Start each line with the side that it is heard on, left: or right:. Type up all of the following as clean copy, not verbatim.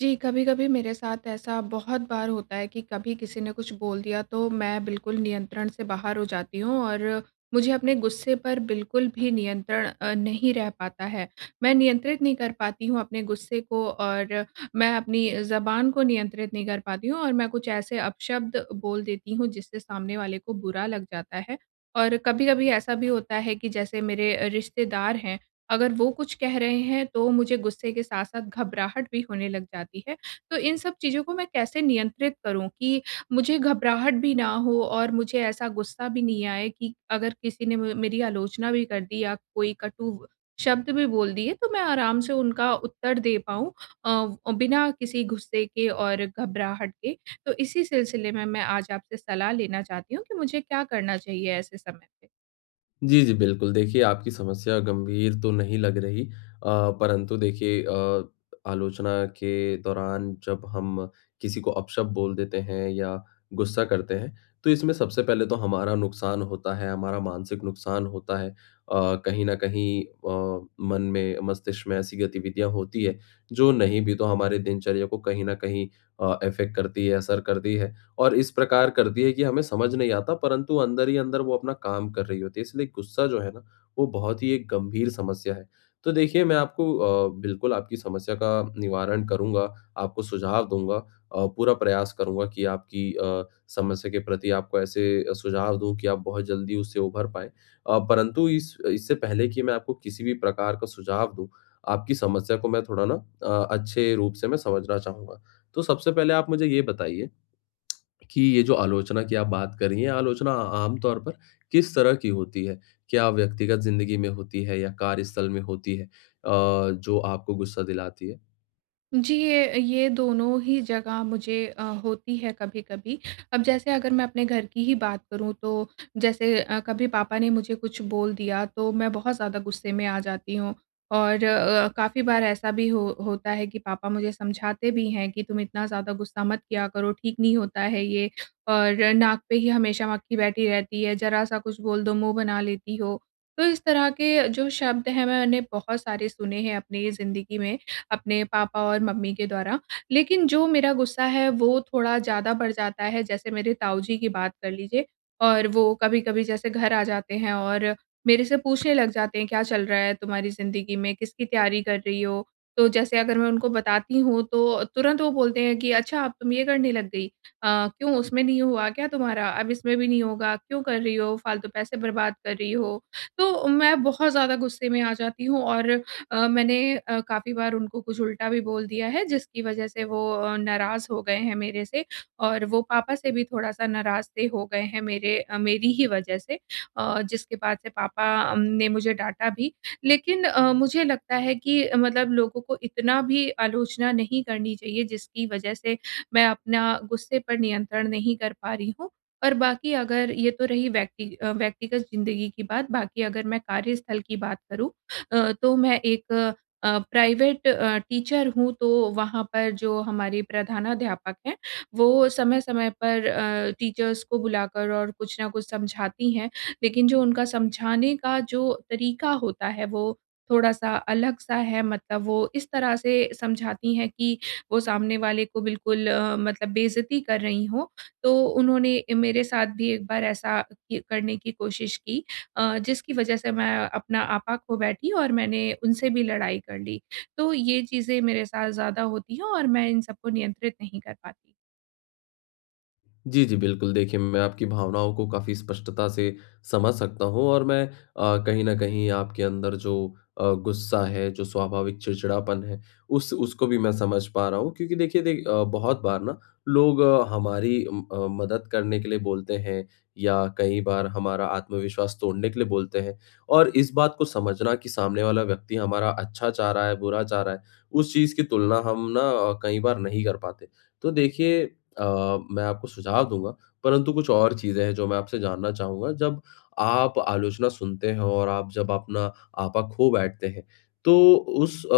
right: जी, कभी-कभी मेरे साथ ऐसा बहुत बार होता है कि कभी किसी ने कुछ बोल दिया तो मैं बिल्कुल नियंत्रण से बाहर हो जाती हूँ और मुझे अपने गुस्से पर बिल्कुल भी नियंत्रण नहीं रह पाता है। मैं नियंत्रित नहीं कर पाती हूँ अपने गुस्से को, और मैं अपनी ज़बान को नियंत्रित नहीं कर पाती हूँ और मैं कुछ ऐसे अपशब्द बोल देती हूँ जिससे सामने वाले को बुरा लग जाता है। और कभी-कभी ऐसा भी होता है कि जैसे मेरे रिश्तेदार हैं, अगर वो कुछ कह रहे हैं तो मुझे गुस्से के साथ-साथ घबराहट भी होने लग जाती है। तो इन सब चीज़ों को मैं कैसे नियंत्रित करूँ कि मुझे घबराहट भी ना हो और मुझे ऐसा गुस्सा भी नहीं आए कि अगर किसी ने म मेरी आलोचना भी कर दी या कोई कटु शब्द भी बोल दिए तो मैं आराम से उनका उत्तर दे पाऊँ, बिना किसी गुस्से के और घबराहट के। तो इसी सिलसिले में मैं आज आपसे सलाह लेना चाहती हूँ कि मुझे क्या करना चाहिए ऐसे समय पे?
left: जी, जी, बिल्कुल। देखिए, आपकी समस्या गंभीर तो नहीं लग रही। परंतु देखिए, आलोचना के दौरान जब हम किसी को अपशब्द बोल देते हैं या गुस्सा करते हैं, तो इसमें सबसे पहले तो हमारा नुकसान होता है, हमारा मानसिक नुकसान होता है। कहीं न कहीं मन में, मस्तिष्क में ऐसी गतिविधियाँ होती हैं, जो नहीं भी तो हमारे दिनचर्या को कहीं न कहीं इफ़ेक्ट करती है, असर करती है। और इस प्रकार करती है कि हमें समझ नहीं आता, परंतु अंदर ही अंदर वो अपना काम कर रही होती है। इसलिए गुस्सा जो है ना, वो बहुत ही एक गंभीर समस्या है। तो देखिए, मैं आपको बिल्कुल आपकी समस्या का निवारण करूँगा, आपको सुझाव दूँगा, पूरा प्रयास करूँगा कि आपकी समस्या के प्रति आपको ऐसे सुझाव दूँ कि आप बहुत जल्दी उससे उभर पाएँ। परंतु इस इससे पहले कि मैं आपको किसी भी प्रकार का सुझाव दूँ, आपकी समस्या को मैं थोड़ा ना अच्छे रूप से मैं समझना चाहूँगा। तो सबसे पहले आप मुझे ये बताइए कि ये जो आलोचना की आप बात कर रही हैं, आलोचना आम तौर पर किस तरह की होती है? क्या व्यक्तिगत ज़िंदगी में होती है या कार्यस्थल में होती है, जो आपको गुस्सा दिलाती है?
right: जी, ये दोनों ही जगह मुझे होती है, कभी-कभी। अब जैसे अगर मैं अपने घर की ही बात करूँ, तो जैसे, कभी पापा ने मुझे कुछ बोल दिया तो मैं बहुत ज़्यादा गुस्से में आ जाती हूँ, और काफ़ी बार ऐसा भी हो होता है कि पापा मुझे समझाते भी हैं कि तुम इतना ज़्यादा गुस्सा मत किया करो, ठीक नहीं होता है ये, और नाक पे ही हमेशा मक्खी बैठी रहती है, ज़रा-सा कुछ बोल दो मुँह बना लेती हो। तो इस तरह के जो शब्द हैं, मैंने बहुत सारे सुने हैं अपनी ज़िंदगी में, अपने पापा और मम्मी के द्वारा। लेकिन जो मेरा गुस्सा है वो थोड़ा ज़्यादा बढ़ जाता है। जैसे मेरे ताऊ जी की बात कर लीजिए, और वो कभी-कभी जैसे घर आ जाते हैं और मेरे से पूछने लग जाते हैं, "क्या चल रहा है तुम्हारी ज़िंदगी में? किसकी तैयारी कर रही हो?" तो जैसे अगर मैं उनको बताती हूँ तो तुरंत वो बोलते हैं कि, "अच्छा, अब तुम ये करने लग गई। अ, क्यों, उसमें नहीं हुआ क्या तुम्हारा? अब इसमें भी नहीं होगा। क्यों कर रही हो? फालतू पैसे बर्बाद कर रही हो।" तो मैं बहुत ज़्यादा गुस्से में आ जाती हूँ, और मैंने काफ़ी बार उनको कुछ उल्टा भी बोल दिया है, जिसकी वजह से वो नाराज़ हो गए हैं मेरे से, और वो पापा से भी थोड़ा-सा नाराज़ से हो गए हैं मेरे, मेरी ही वजह से, जिसके बाद से पापा ने मुझे डाँटा भी। लेकिन मुझे लगता है कि मतलब लोगों को इतना भी आलोचना नहीं करनी चाहिए, जिसकी वजह से मैं अपना गुस्से पर नियंत्रण नहीं कर पा रही हूँ। और बाकी, अगर ये तो रही व्यक्तिगत ज़िंदगी की बात, बाकी अगर मैं कार्यस्थल की बात करूँ, तो मैं एक प्राइवेट टीचर हूँ। तो वहाँ पर जो हमारे प्रधानाध्यापक हैं, वो समय-समय पर टीचर्स को बुलाकर और कुछ ना कुछ समझाती हैं। लेकिन जो उनका समझाने का जो तरीका होता है, वो थोड़ा-सा अलग-सा है। मतलब वो इस तरह से समझाती हैं कि वो सामने वाले को बिल्कुल, मतलब, बेइज़्ज़ती कर रही हों। तो उन्होंने मेरे साथ भी एक बार ऐसा कि करने की कोशिश की, जिसकी वजह से मैं अपना आपा खो बैठी और मैंने उनसे भी लड़ाई कर ली। तो ये चीज़ें मेरे साथ ज़्यादा होती हैं और मैं इन सबको नियंत्रित नहीं कर पाती।
left: जी, जी, बिल्कुल। देखिए, मैं आपकी भावनाओं को काफ़ी स्पष्टता से समझ सकता हूँ, और मैं कहीं न कहीं आपके अंदर जो गुस्सा है, जो स्वाभाविक चिड़चिड़ापन है, उस उसको भी मैं समझ पा रहा हूँ, क्योंकि देखिए बहुत बार ना लोग हमारी मदद करने के लिए बोलते हैं, या कई बार हमारा आत्मविश्वास तोड़ने के लिए बोलते हैं। और इस बात को समझना कि सामने वाला व्यक्ति हमारा अच्छा चाह रहा है, बुरा चाह रहा है, उस चीज़ की तुलना हम ना कई बार नहीं कर पाते। तो देखिए, अ, मैं आपको सुझाव दूँगा, परंतु कुछ और चीज़ें हैं जो मैं आपसे जानना चाहूँगा। जब आप आलोचना सुनते हैं और आप जब अपना आपा खो बैठते हैं, तो उस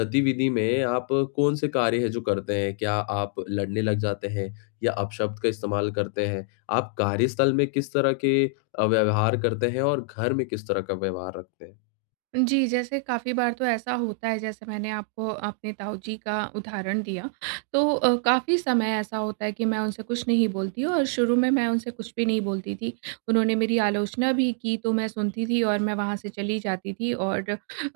left: गतिविधि में आप कौन से कार्य हैं जो करते हैं? क्या आप लड़ने लग जाते हैं या अपशब्द का इस्तेमाल करते हैं? आप कार्यस्थल में किस तरह के व्यवहार करते हैं और घर में किस तरह का व्यवहार रखते हैं?
right: जी, जैसे काफ़ी बार तो ऐसा होता है, जैसे मैंने आपको अपने ताऊजी का उदाहरण दिया, तो काफ़ी समय ऐसा होता है कि मैं उनसे कुछ नहीं बोलती, और शुरू में मैं उनसे कुछ भी नहीं बोलती थी। उन्होंने मेरी आलोचना भी की, तो मैं सुनती थी और मैं वहाँ से चली जाती थी, और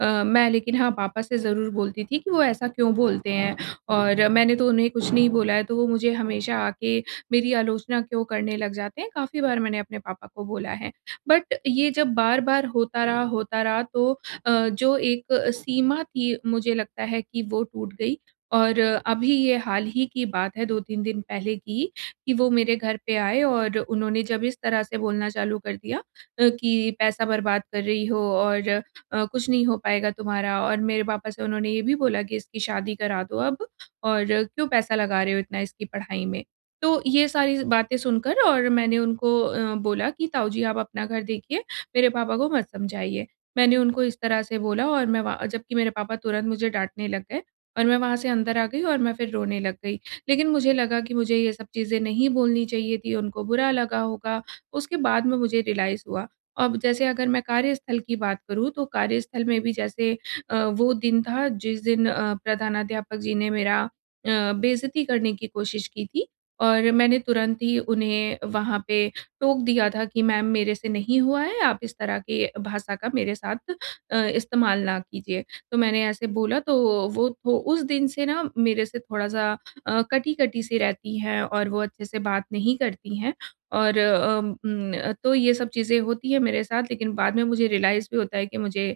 right: मैं, लेकिन हाँ, पापा से ज़रूर बोलती थी कि वो ऐसा क्यों बोलते हैं, और मैंने तो उन्हें कुछ नहीं बोला है, तो वो मुझे हमेशा आके मेरी आलोचना क्यों करने लग जाते हैं, काफ़ी बार मैंने अपने पापा को बोला है। बट ये जब बार-बार होता रहा, तो जो एक सीमा थी, मुझे लगता है कि वो टूट गई। और अभी ये हाल ही की बात है, 2-3 दिन पहले की, कि वो मेरे घर पे आए और उन्होंने जब इस तरह से बोलना चालू कर दिया, कि पैसा बर्बाद कर रही हो और कुछ नहीं हो पाएगा तुम्हारा, और मेरे पापा से उन्होंने ये भी बोला कि इसकी शादी करा दो अब, और क्यों पैसा लगा रहे हो इतना इसकी पढ़ाई में। तो ये सारी बातें सुनकर, और मैंने उनको बोला कि ताऊ जी, आप अपना घर देखिए, मेरे पापा को मत समझाइए। मैंने उनको इस तरह से बोला, और मैं वहाँ, जबकि मेरे पापा तुरंत मुझे डाँटने लग गए, और मैं वहाँ से अंदर आ गई और मैं फिर रोने लग गई। लेकिन मुझे लगा कि मुझे ये सब चीज़ें नहीं बोलनी चाहिए थी, उनको बुरा लगा होगा; उसके बाद में मुझे रियलाइज़ हुआ। अब जैसे अगर मैं कार्यस्थल की बात करूँ, तो कार्यस्थल में भी, जैसे, वो दिन था जिस दिन प्रधानाध्यापक जी ने मेरा बेइज़्ज़ती करने की कोशिश की थी, और मैंने तुरंत ही उन्हें वहाँ पे टोक दिया था कि मैम, मेरे से नहीं हुआ है, आप इस तरह के भाषा का मेरे साथ इस्तेमाल ना कीजिए। तो मैंने ऐसे बोला, तो वो थो उस दिन से ना मेरे से थोड़ा-सा कटी-कटी सी रहती हैं और वो अच्छे से बात नहीं करती हैं। और तो ये सब चीज़ें होती हैं मेरे साथ, लेकिन बाद में मुझे रियलाइज़ भी होता है कि मुझे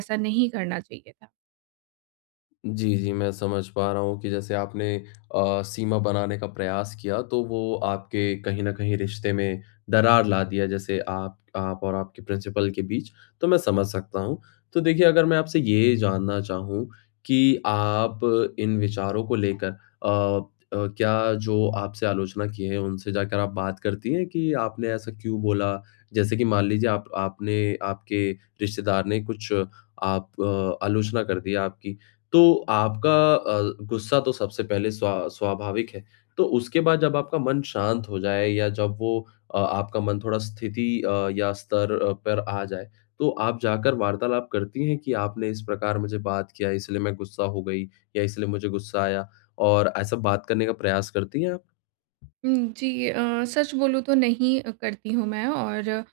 right: ऐसा नहीं करना चाहिए था।
left: जी, जी, मैं समझ पा रहा हूँ कि जैसे आपने सीमा बनाने का प्रयास किया, तो वो आपके कहीं न कहीं रिश्ते में दरार ला दिया, जैसे आप और आपके प्रिंसिपल के बीच, तो मैं समझ सकता हूँ। तो देखिए, अगर मैं आपसे ये जानना चाहूँ कि आप इन विचारों को लेकर क्या जो आपसे आलोचना की है, उनसे जाकर आप बात करती हैं कि आपने ऐसा क्यों बोला? जैसे कि मान लीजिए आप आपने आपके रिश्तेदार ने कुछ आप आलोचना कर दी आपकी, तो आपका गुस्सा तो सबसे पहले स्वाभाविक है। तो उसके बाद जब आपका मन शांत हो जाए, या जब वो आपका मन थोड़ा स्थिति या स्तर पर आ जाए, तो आप जाकर वार्तालाप करती हैं कि आपने इस प्रकार मुझे बात किया, इसलिए मैं गुस्सा हो गई, या इसलिए मुझे गुस्सा आया, और ऐसा बात करने का प्रयास करती हैं आप?
right: जी, सच बोलूँ तो नहीं करती हूँ मैं, और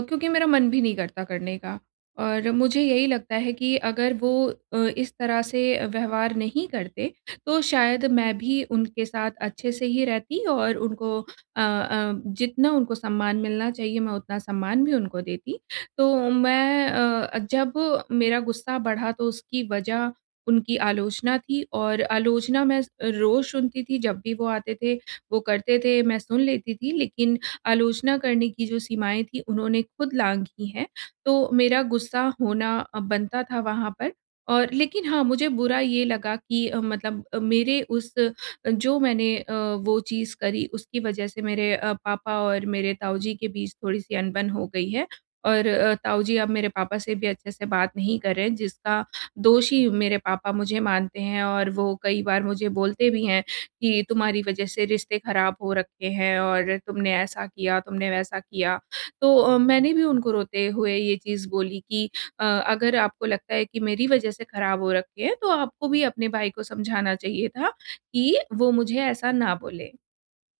right: क्योंकि मेरा मन भी नहीं करता करने का, और मुझे यही लगता है कि अगर वो अ, इस तरह से व्यवहार नहीं करते, तो शायद मैं भी उनके साथ अच्छे से ही रहती, और उनको, जितना उनको सम्मान मिलना चाहिए, मैं उतना सम्मान भी उनको देती। तो मैं, जब मेरा गुस्सा बढ़ा तो उसकी वजह उनकी आलोचना थी, और आलोचना मैं रोज़ सुनती थी, जब भी वो आते थे वो करते थे, मैं सुन लेती थी, लेकिन आलोचना करने की जो सीमाएँ थी, उन्होंने खुद लाँघी हैं। तो मेरा गुस्सा होना बनता था वहाँ पर। और लेकिन हाँ, मुझे बुरा ये लगा कि, मतलब, मेरे उस, जो मैंने वो चीज़ करी, उसकी वजह से मेरे पापा और मेरे ताऊजी के बीच थोड़ी-सी अनबन हो गई है, और ताऊजी अब मेरे पापा से भी अच्छे से बात नहीं कर रहे हैं, जिसका दोषी मेरे पापा मुझे मानते हैं, और वो कई बार मुझे बोलते भी हैं कि तुम्हारी वजह से रिश्ते ख़राब हो रखे हैं, और तुमने ऐसा किया, तुमने वैसा किया। तो मैंने भी उनको रोते हुए ये चीज़ बोली कि, अगर आपको लगता है कि मेरी वजह से ख़राब हो रखे हैं, तो आपको भी अपने भाई को समझाना चाहिए था कि वो मुझे ऐसा ना बोले।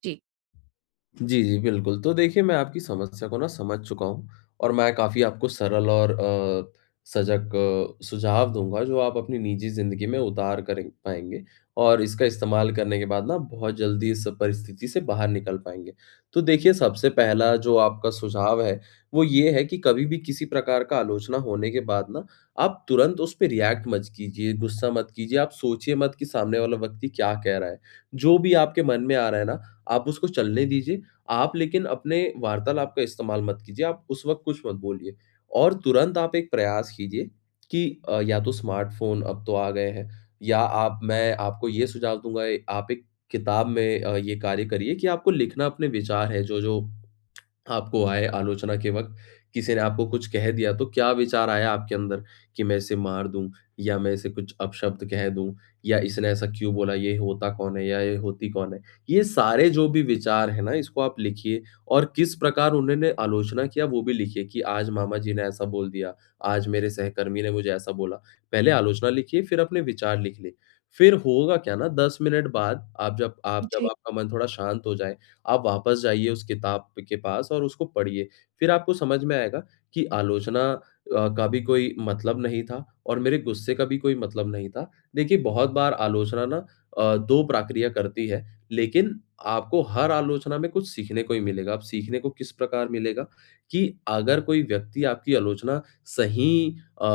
right: जी।
left: जी, जी, बिल्कुल। तो देखिए, मैं आपकी समस्या को ना समझ चुका हूँ, और मैं काफ़ी आपको सरल और सजग सुझाव दूँगा जो आप अपनी निजी ज़िंदगी में उतार करें पाएँगे, और इसका इस्तेमाल करने के बाद ना बहुत जल्दी इस परिस्थिति से बाहर निकल पाएँगे। तो देखिए, सबसे पहला जो आपका सुझाव है, वो ये है कि कभी भी किसी प्रकार का आलोचना होने के बाद ना, आप तुरंत उस पे रिएक्ट मत कीजिए, गुस्सा मत कीजिए, आप सोचिए मत कि सामने वाला व्यक्ति क्या कह रहा है। जो भी आपके मन में आ रहा है ना, आप उसको चलने दीजिए, आप लेकिन अपने वार्तालाप का इस्तेमाल मत कीजिए, आप उस वक़्त कुछ मत बोलिए, और तुरंत आप एक प्रयास कीजिए कि या तो स्मार्टफ़ोन अब तो आ गए हैं, या आप, मैं आपको ये सुझाव दूँगा, आप एक किताब में ये कार्य करिए कि आपको लिखना अपने विचार है जो-जो आपको आए आलोचना के वक़्त, किसी ने आपको कुछ कह दिया तो क्या विचार आया आपके अंदर कि मैं इसे मार दूँ, या मैं इसे कुछ अपशब्द कह दूँ, या इसने ऐसा क्यों बोला, ये होता कौन है या ये होती कौन है? ये सारे जो भी विचार हैं ना, इसको आप लिखिए, और किस प्रकार उन्होंने आलोचना किया वो भी लिखिए कि आज मामा जी ने ऐसा बोल दिया, आज मेरे सहकर्मी ने मुझे ऐसा बोला। पहले आलोचना लिखिए, फिर अपने विचार लिख लें। फिर होगा क्या ना, 10 मिनट बाद, आप जब
right: जी।
left: आपका मन थोड़ा शांत हो जाए, आप वापस जाइए उस किताब के पास और उसको पढ़िए। फिर आपको समझ में आएगा कि आलोचना का भी कोई मतलब नहीं था, और मेरे गुस्से का भी कोई मतलब नहीं था। देखिए, बहुत बार आलोचना ना 2 प्रक्रिया करती है, लेकिन आपको हर आलोचना में कुछ सीखने को ही मिलेगा। अब सीखने को किस प्रकार मिलेगा कि अगर कोई व्यक्ति आपकी आलोचना सही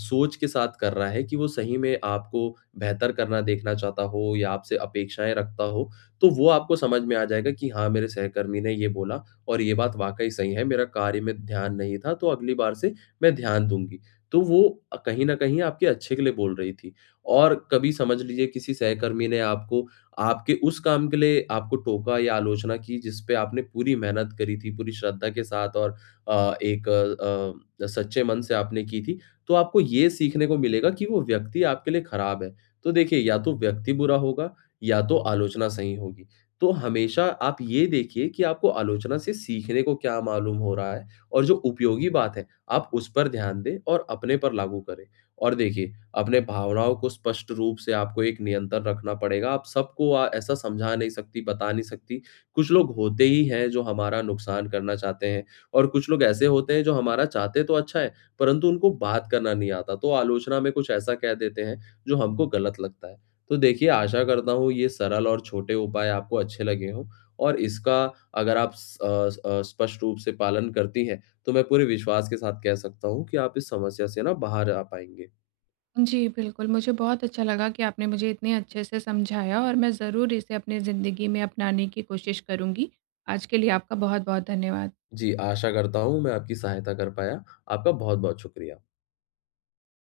left: सोच के साथ कर रहा है कि वो सही में आपको बेहतर करना देखना चाहता हो, या आपसे अपेक्षाएँ रखता हो, तो वो आपको समझ में आ जाएगा कि हाँ, मेरे सहकर्मी ने ये बोला और ये बात वाक़ई सही है, मेरा कार्य में ध्यान नहीं था, तो अगली बार से मैं ध्यान दूँगी। तो वो कहीं न कहीं आपके अच्छे के लिए बोल रही थी। और कभी समझ लीजिए किसी सहकर्मी ने आपको आपके उस काम के लिए आपको टोका या आलोचना की जिस पे आपने पूरी मेहनत करी थी, पूरी श्रद्धा के साथ, और एक सच्चे मन से आपने की थी, तो आपको ये सीखने को मिलेगा कि वो व्यक्ति आपके लिए खराब है। तो देखिए, या तो व्यक्ति बुरा होगा, या तो आलोचना सही होगी। तो हमेशा आप ये देखिए कि आपको आलोचना से सीखने को क्या मालूम हो रहा है, और जो उपयोगी बात है, आप उस पर ध्यान दें और अपने पर लागू करें। और देखिए, अपने भावनाओं को स्पष्ट रूप से आपको एक नियंत्रण रखना पड़ेगा। आप सबको ऐसा समझा नहीं सकती, बता नहीं सकती। कुछ लोग होते ही हैं जो हमारा नुकसान करना चाहते हैं, और कुछ लोग ऐसे होते हैं जो हमारा चाहते तो अच्छा है, परंतु उनको बात करना नहीं आता। तो आलोचना में कुछ ऐसा कह देते हैं जो हमको गलत लगता है। तो देखिए, आशा करता हूँ ये सरल और छोटे उपाय आपको अच्छे लगे हों, और इसका अगर आप स्पष्ट रूप से पालन करती हैं, तो मैं पूरे विश्वास के साथ कह सकता हूँ कि आप इस समस्या से ना बाहर आ पाएंगे।
right: जी, बिल्कुल, मुझे बहुत अच्छा लगा कि आपने मुझे इतने अच्छे से समझाया, और मैं ज़रूर इसे अपनी ज़िंदगी में अपनाने की कोशिश करूँगी। आज के लिए आपका बहुत-बहुत धन्यवाद।
left: जी, आशा करता हूँ मैं आपकी सहायता कर पाया। आपका बहुत बहुत शुक्रिया।